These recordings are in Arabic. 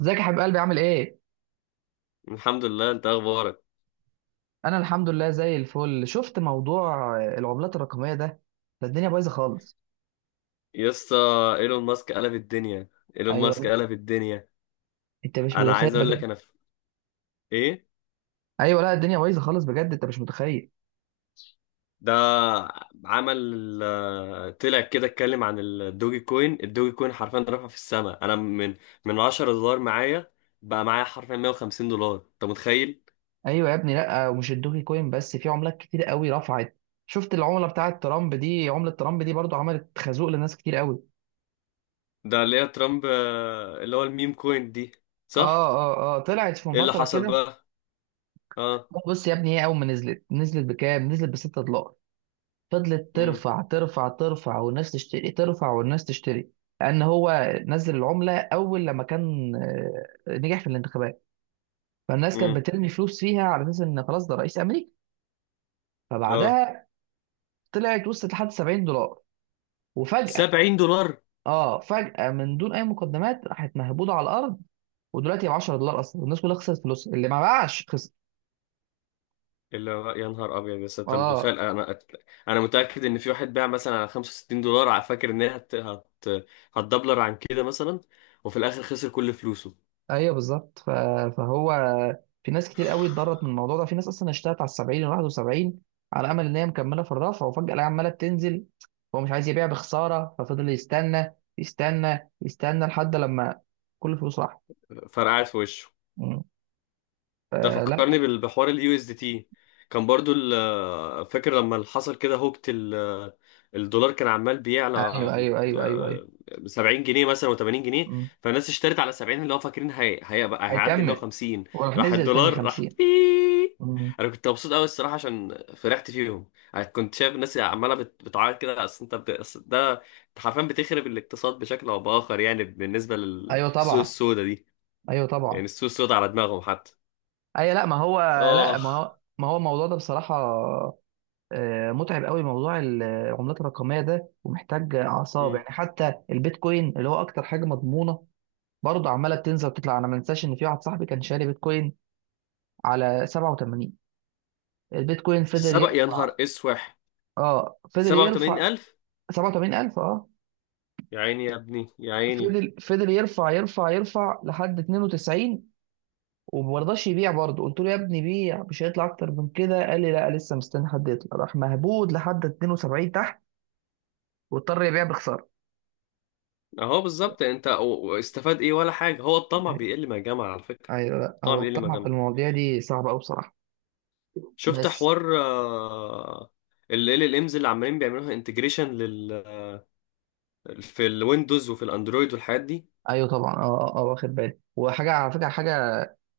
ازيك يا حبيب قلبي، عامل ايه؟ الحمد لله. انت اخبارك؟ انا الحمد لله زي الفل. شفت موضوع العملات الرقميه ده، الدنيا بايظه خالص. يا اسطى، ايلون ماسك قلب الدنيا. ايلون ايوه، ماسك لا. قلب الدنيا. انت مش انا متخيل عايز اقول بجد. لك، انا في ايه، ايوه، لا، الدنيا بايظه خالص بجد، انت مش متخيل. ده عمل، طلع كده. اتكلم عن الدوجي كوين. الدوجي كوين حرفيا رفع في السماء. انا من $10 معايا، بقى معايا حرفيا $150. انت متخيل؟ ايوه يا ابني، لا، ومش الدوكي كوين بس، في عملات كتير قوي رفعت. شفت العمله بتاعه ترامب دي؟ عمله ترامب دي برضو عملت خازوق لناس كتير قوي. ده اللي هي ترامب، اللي هو الميم كوين دي، اه. صح. اه طلعت في ايه اللي فتره حصل كده. بقى؟ اه. بص يا ابني، هي اول ما نزلت، نزلت بكام؟ نزلت ب 6 دولار. فضلت امم. ترفع ترفع ترفع والناس تشتري، ترفع والناس تشتري. لأن هو نزل العملة أول لما كان، نجح في الانتخابات. فالناس كانت امم. بترمي فلوس فيها على أساس إن خلاص ده رئيس أمريكا. اه. فبعدها طلعت، وصلت لحد 70 دولار. وفجأة، $70؟ اه، فجأة من دون أي مقدمات راحت مهبوطة على الأرض. ودلوقتي ب 10 دولار أصلا، والناس كلها خسرت فلوس، اللي ما باعش خسر. اللي هو يا نهار ابيض. بس انت اه. متخيل؟ انا متاكد ان في واحد باع مثلا على $65، على فاكر ان هي هتدبلر عن كده مثلا، وفي الاخر خسر كل فلوسه. ايوه بالظبط. فهو في ناس كتير قوي اتضرت من الموضوع ده. في ناس اصلا اشتغلت على ال 70 وال 71 على امل ان هي مكمله في الرفع، وفجاه الاقيها عماله بتنزل. هو مش عايز يبيع بخساره، ففضل يستنى يستنى يستنى لحد لما كل فلوسه راحت. فرقعت في وشه. مم. ده آه، فكرني لا. بحوار اليو اس دي تي. كان برضو فاكر لما اللي حصل كده هوكت الدولار، كان عمال بيعلى، ايوه، ايوه، ايوه، ايوه، ايوه. آه، 70 جنيه مثلا و80 جنيه. مم. فالناس اشترت على 70، اللي هو فاكرين هيبقى هيعدي هيكمل. 150. وراح راح نزل تاني الدولار راح 50. بيييي. مم. انا كنت مبسوط قوي الصراحه عشان فرحت فيهم. أنا كنت شايف الناس عماله بتعيط كده. اصل انت أصل ده أنت حرفيا بتخرب الاقتصاد بشكل او باخر، يعني بالنسبه ايوه للسوق طبعا. السوداء دي، ايوه طبعا. يعني السوق السوداء على دماغهم حتى. ايوه، لا آه. ما هو ما هو الموضوع ده بصراحه متعب قوي. موضوع العملات الرقميه ده ومحتاج اعصاب، مم. يعني حتى البيتكوين اللي هو اكتر حاجه مضمونه برضه عماله بتنزل وتطلع. انا ما انساش ان في واحد صاحبي كان شاري بيتكوين على 87. البيتكوين فضل سبق يا يرفع. نهار اسوح؟ اه، فضل يرفع. 87,000؟ 87,000. اه. يا عيني يا ابني يا عيني. فضل يرفع يرفع يرفع لحد 92، وما رضاش يبيع برضه. قلت له يا ابني بيع، مش هيطلع اكتر من كده. قال لي لا، لسه مستني حد يطلع. راح مهبود لحد 72 تحت، واضطر يبيع بخساره. اهو بالظبط. استفاد ايه ولا حاجه. هو الطمع بيقل ما جمع على فكره. ايوه، لا، الطمع هو بيقل ما الطمع في جمع. المواضيع دي صعبه قوي بصراحه. شفت بس حوار، ال امز اللي عمالين بيعملوها انتجريشن لل، في الويندوز وفي الاندرويد والحاجات دي. ايوه طبعا. واخد بالي. وحاجه على فكره، حاجه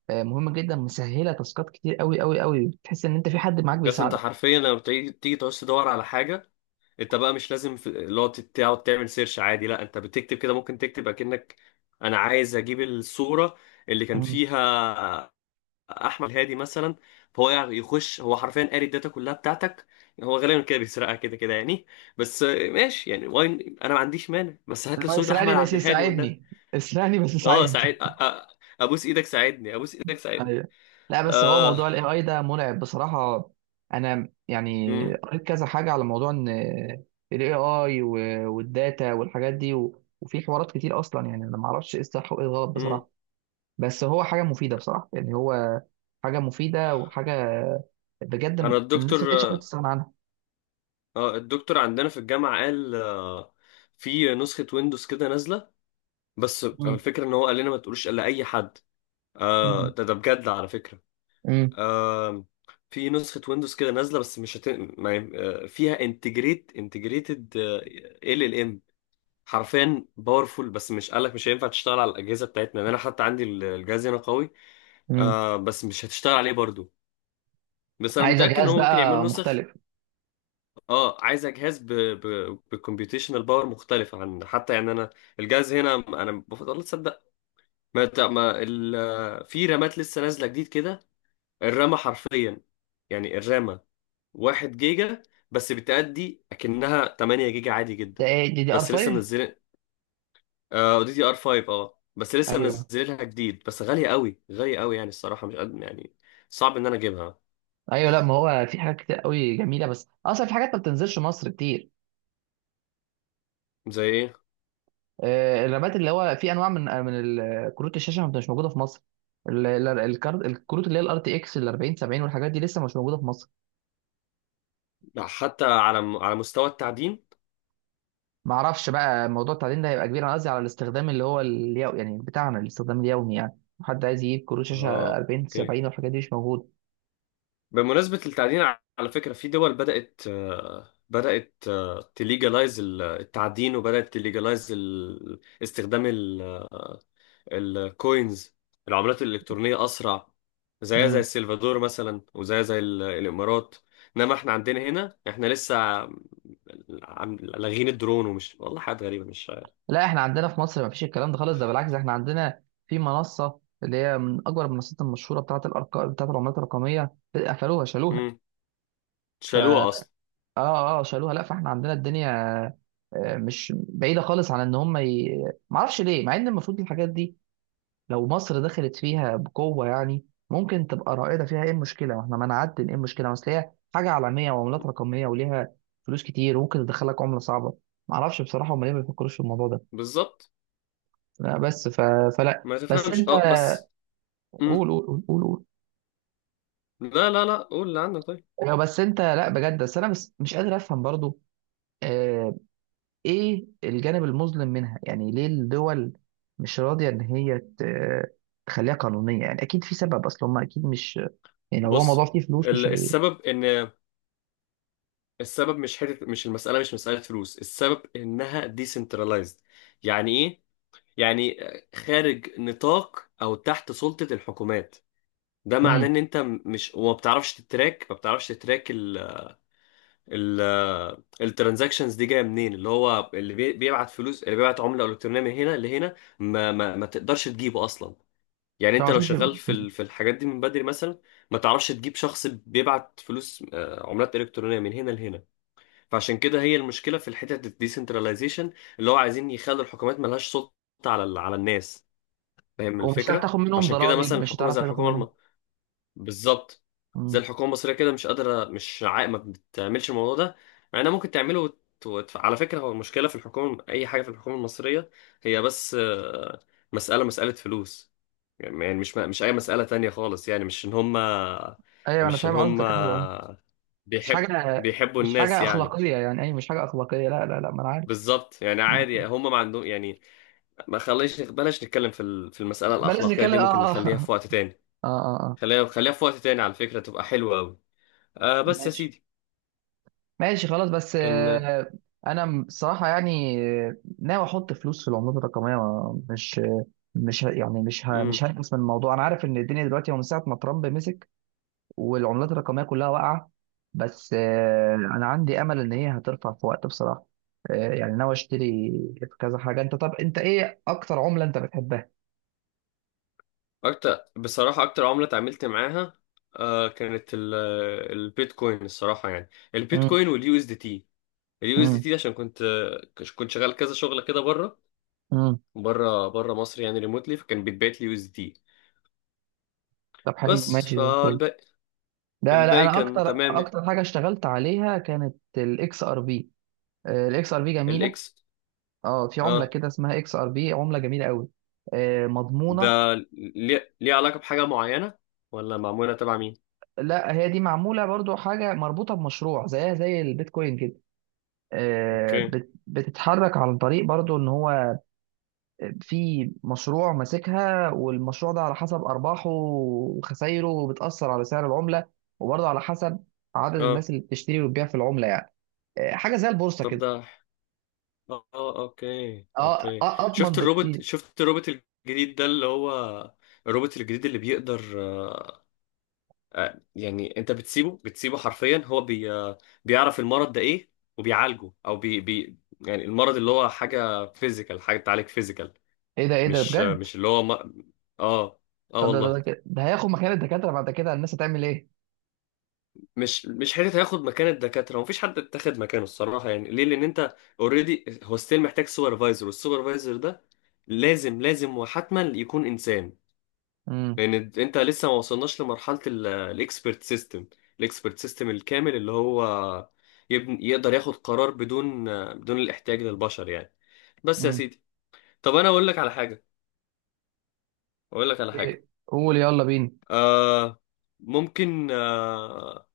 مهمه جدا، مسهله تاسكات كتير قوي قوي قوي. بتحس ان انت في حد معاك بس انت بيساعدك. حرفيا لما تيجي تعوز تدور على حاجه، انت بقى مش لازم تقعد تعمل سيرش عادي. لا، انت بتكتب كده. ممكن تكتب اكنك انا عايز اجيب الصوره اللي كان مم. فيها احمد هادي مثلا. فهو يعني يخش، هو حرفيا قاري الداتا كلها بتاعتك. هو غالبا كده بيسرقها كده كده يعني. بس ماشي يعني، واين انا ما عنديش مانع. بس هات اللي لي هو صورة احمد اسرقني بس عبد الهادي والنبي. يساعدني. اسرقني بس اه، ساعد يساعدني. ابوس ايدك ساعدني. ابوس ايدك ساعدني. ايوه. لا، بس هو اه. موضوع الاي اي ده مرعب بصراحه. انا يعني امم. قريت كذا حاجه على موضوع ان الاي اي والداتا والحاجات دي، وفي حوارات كتير اصلا، يعني انا ما اعرفش ايه الصح وايه الغلط امم. بصراحه. بس هو حاجه مفيده بصراحه، يعني هو حاجه مفيده، وحاجه بجد، انا الدكتور، الناس ما بقتش عارفه تستغنى عنها. اه الدكتور عندنا في الجامعة قال، في نسخة ويندوز كده نازلة. بس مم. الفكرة ان هو قال لنا ما تقولوش الا اي حد. آه، مم. ده بجد على فكرة. مم. آم، في نسخة ويندوز كده نازلة، بس مش هت... ما... آه، فيها انتجريت انتجريتد ال ام، حرفيا باورفول. بس مش قالك مش هينفع تشتغل على الأجهزة بتاعتنا. يعني انا حتى عندي الجهاز هنا قوي، مم. آه، بس مش هتشتغل عليه برضو. بس انا عايزه متأكد ان جهاز هو ممكن بقى يعملوا نسخ. مختلف. اه، عايزة جهاز بكمبيوتيشنال باور مختلف. عن حتى يعني انا الجهاز هنا انا بفضل تصدق ما... ت- ما... ال... آه، في رامات لسه نازلة جديد كده. الرامة حرفيا، يعني الرامة، 1 جيجا، بس بتأدي أكنها 8 جيجا عادي ده جدا. ايه، دي دي ار بس لسه 5؟ منزلين، آه، دي دي ار 5. اه بس لسه ايوه. منزلينها جديد، بس غالية قوي غالية قوي، يعني الصراحة مش قد يعني. صعب إن أنا أجيبها. ايوه، لا ما هو في حاجات كتير قوي جميله، بس اصلا في حاجات ما بتنزلش مصر كتير. زي إيه؟ الرامات، اللي هو في انواع من، كروت الشاشه مش موجوده في مصر. ال- ال- الكارت الكروت اللي هي الار تي اكس ال 40 70 والحاجات دي لسه مش موجوده في مصر. لا، حتى على على مستوى التعدين. ما اعرفش بقى موضوع التعدين ده هيبقى كبير، انا قصدي على الاستخدام اللي هو اليوم يعني بتاعنا، الاستخدام اليومي يعني. حد عايز يجيب كروت شاشه اه، 40 اوكي. 70 والحاجات دي مش موجوده. بمناسبة التعدين، على فكرة في دول بدأت، تليجلايز التعدين، وبدأت تليجلايز استخدام الكوينز، العملات الإلكترونية أسرع. زيها زي امم. السلفادور مثلا، وزيها زي الإمارات. إنما إحنا عندنا هنا إحنا لسه لاغين الدرون، ومش والله حاجات غريبة مش. لا، احنا عندنا في مصر ما فيش الكلام ده خالص، ده بالعكس، احنا عندنا في منصه اللي هي من اكبر المنصات المشهوره بتاعه الارقام بتاعه العملات الرقميه قفلوها، شالوها. امم. ف، شالوها أصلا. اه اه، شالوها. لا، فاحنا عندنا الدنيا مش بعيده خالص عن ان هم ما اعرفش ليه، مع ان المفروض الحاجات دي لو مصر دخلت فيها بقوة يعني ممكن تبقى رائدة فيها. ايه المشكلة واحنا ما نعدل؟ ايه المشكلة؟ بس هي حاجة عالمية، وعملات رقمية وليها فلوس كتير، وممكن تدخلك عملة صعبة. معرفش بصراحة هم ليه ما بيفكروش في الموضوع ده. بالظبط. لا بس، ف... فلا ما بس تفهمش، انت أه بس. امم. قول قول قول قول قول. لا لا لا، قول اللي عندك. طيب، ايوه بس انت، لا بجد، بس انا بس مش قادر افهم برضو. آه. ايه الجانب المظلم منها؟ يعني ليه الدول مش راضية ان هي تخليها قانونية؟ يعني اكيد في سبب، اصل هم اكيد مش، يعني لو هو موضوع بص، فيه فلوس، مش هي. السبب إن السبب، مش حتة، مش المسألة، مش مسألة فلوس. السبب إنها ديسنترلايزد. يعني إيه؟ يعني خارج نطاق او تحت سلطة الحكومات. ده معناه مم. ان انت، مش، وما بتعرفش تتراك. ما بتعرفش تتراك ال الترانزاكشنز دي جايه منين. اللي هو اللي بيبعت فلوس، اللي بيبعت عمله الكترونيه من هنا لهنا، ما تقدرش تجيبه اصلا. يعني انت فما لو فيش. شغال في في الحاجات دي من بدري مثلا، ما تعرفش تجيب شخص بيبعت فلوس، عملات الكترونيه من هنا لهنا. فعشان كده هي المشكله في الحته الديسنتراليزيشن، اللي هو عايزين يخلوا الحكومات ملهاش سلطه على على الناس. فاهم ومش هتعرف الفكرة؟ تاخد منهم فعشان كده مثلا ضرائب، مش الحكومة، هتعرف زي تاخد الحكومة منهم. بالظبط. زي مم. الحكومة المصرية كده، مش قادرة، مش عا... ما بتعملش الموضوع ده، مع انها ممكن تعمله على فكرة هو المشكلة في الحكومة، أي حاجة في الحكومة المصرية، هي بس، مسألة فلوس. يعني مش أي مسألة تانية خالص. يعني مش إن هما ايوه، انا مش إن فاهم قصدك، ايوه. هما مش بيحب حاجه، بيحبوا مش الناس حاجه يعني. اخلاقيه يعني اي مش حاجه اخلاقيه، لا لا لا، ما انا عارف. بالظبط، يعني مم. عادي هما ما عندهم يعني. ما خليش، بلاش نتكلم في في المسألة بلاش الأخلاقية نتكلم. دي، ممكن اه نخليها اه. في وقت تاني. اه اه آه. خليها خليها في وقت تاني، على فكرة تبقى حلوة أوي. آه، بس يا ماشي. سيدي ماشي خلاص، بس كان. انا، الصراحه يعني، ناوي احط فلوس في العملات الرقميه. مش، يعني مم. مش هنقص من الموضوع. انا عارف ان الدنيا دلوقتي، هو من ساعه ما ترامب مسك والعملات الرقمية كلها واقعة، بس أنا عندي أمل إن هي هترفع في وقت بصراحة. يعني ناوي أشتري في كذا حاجة. أنت، طب أنت إيه أكتر عملة أنت بتحبها؟ أكتر بصراحة، أكتر عملة اتعاملت معاها، آه، كانت البيتكوين الصراحة. يعني مم. البيتكوين واليو اس دي تي. اليو اس دي مم. تي عشان كنت شغال كذا شغلة كده بره. مم. بره بره مصر، يعني ريموتلي، فكان بيتبعت لي يو اس دي تي. طب حلو، بس ماشي، زي الفل. فالباقي، لا لا، الباقي أنا كان أكتر تمام. أكتر حاجة اشتغلت عليها كانت الإكس آر بي. الإكس آر بي جميلة. الإكس. أه، في عملة اه، كده اسمها إكس آر بي، عملة جميلة قوي، ده، مضمونة. ليه علاقة بحاجة معينة، ولا معمولة تبع مين؟ لا، هي دي معمولة برضو حاجة مربوطة بمشروع زيها زي البيتكوين كده، اوكي. بتتحرك عن طريق برضو ان هو في مشروع ماسكها، والمشروع ده على حسب ارباحه وخسايره، وبتاثر على سعر العمله، وبرضو على حسب عدد اه، الناس اللي بتشتري وتبيع في العمله يعني. حاجه زي البورصه طب كده. ده، اه، اوكي اه، اوكي. اضمن بكتير. شفت الروبوت الجديد ده، اللي هو الروبوت الجديد اللي بيقدر، يعني انت بتسيبه حرفيا هو، بي آه، بيعرف المرض ده ايه وبيعالجه، او بي, بي يعني المرض اللي هو حاجة فيزيكال، حاجة تعالج فيزيكال، ايه ده؟ ايه ده مش، بجد؟ مش اللي هو ما... اه. اه طب والله. ده هياخد مكان الدكاتره، بعد كده الناس هتعمل ايه؟ مش حته هياخد مكان الدكاتره، ومفيش حد اتاخد مكانه الصراحه، يعني ليه؟ لان انت اوريدي هو ستيل محتاج سوبرفايزر، والسوبرفايزر ده لازم لازم، وحتما يكون انسان. امم. لان انت لسه ما وصلناش لمرحله الاكسبرت سيستم، الاكسبرت سيستم الكامل، اللي هو يبن يقدر ياخد قرار بدون، الاحتياج للبشر يعني. بس يا امم. سيدي، طب انا اقول لك على حاجه، اقول لك على حاجه. إيه؟ قول يلا بينا. آه، ممكن،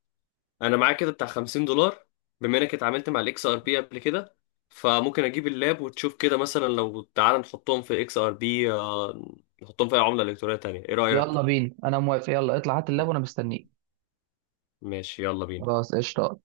انا معايا كده بتاع $50. بما انك اتعاملت مع الاكس ار بي قبل كده، فممكن اجيب اللاب وتشوف كده مثلا. لو تعال نحطهم في اكس ار بي، نحطهم في اي عملة الكترونية تانية. ايه رأيك؟ يلا بينا، انا موافق. يلا اطلع هات اللاب وانا مستنيك. ماشي، يلا بينا. خلاص، قشطه.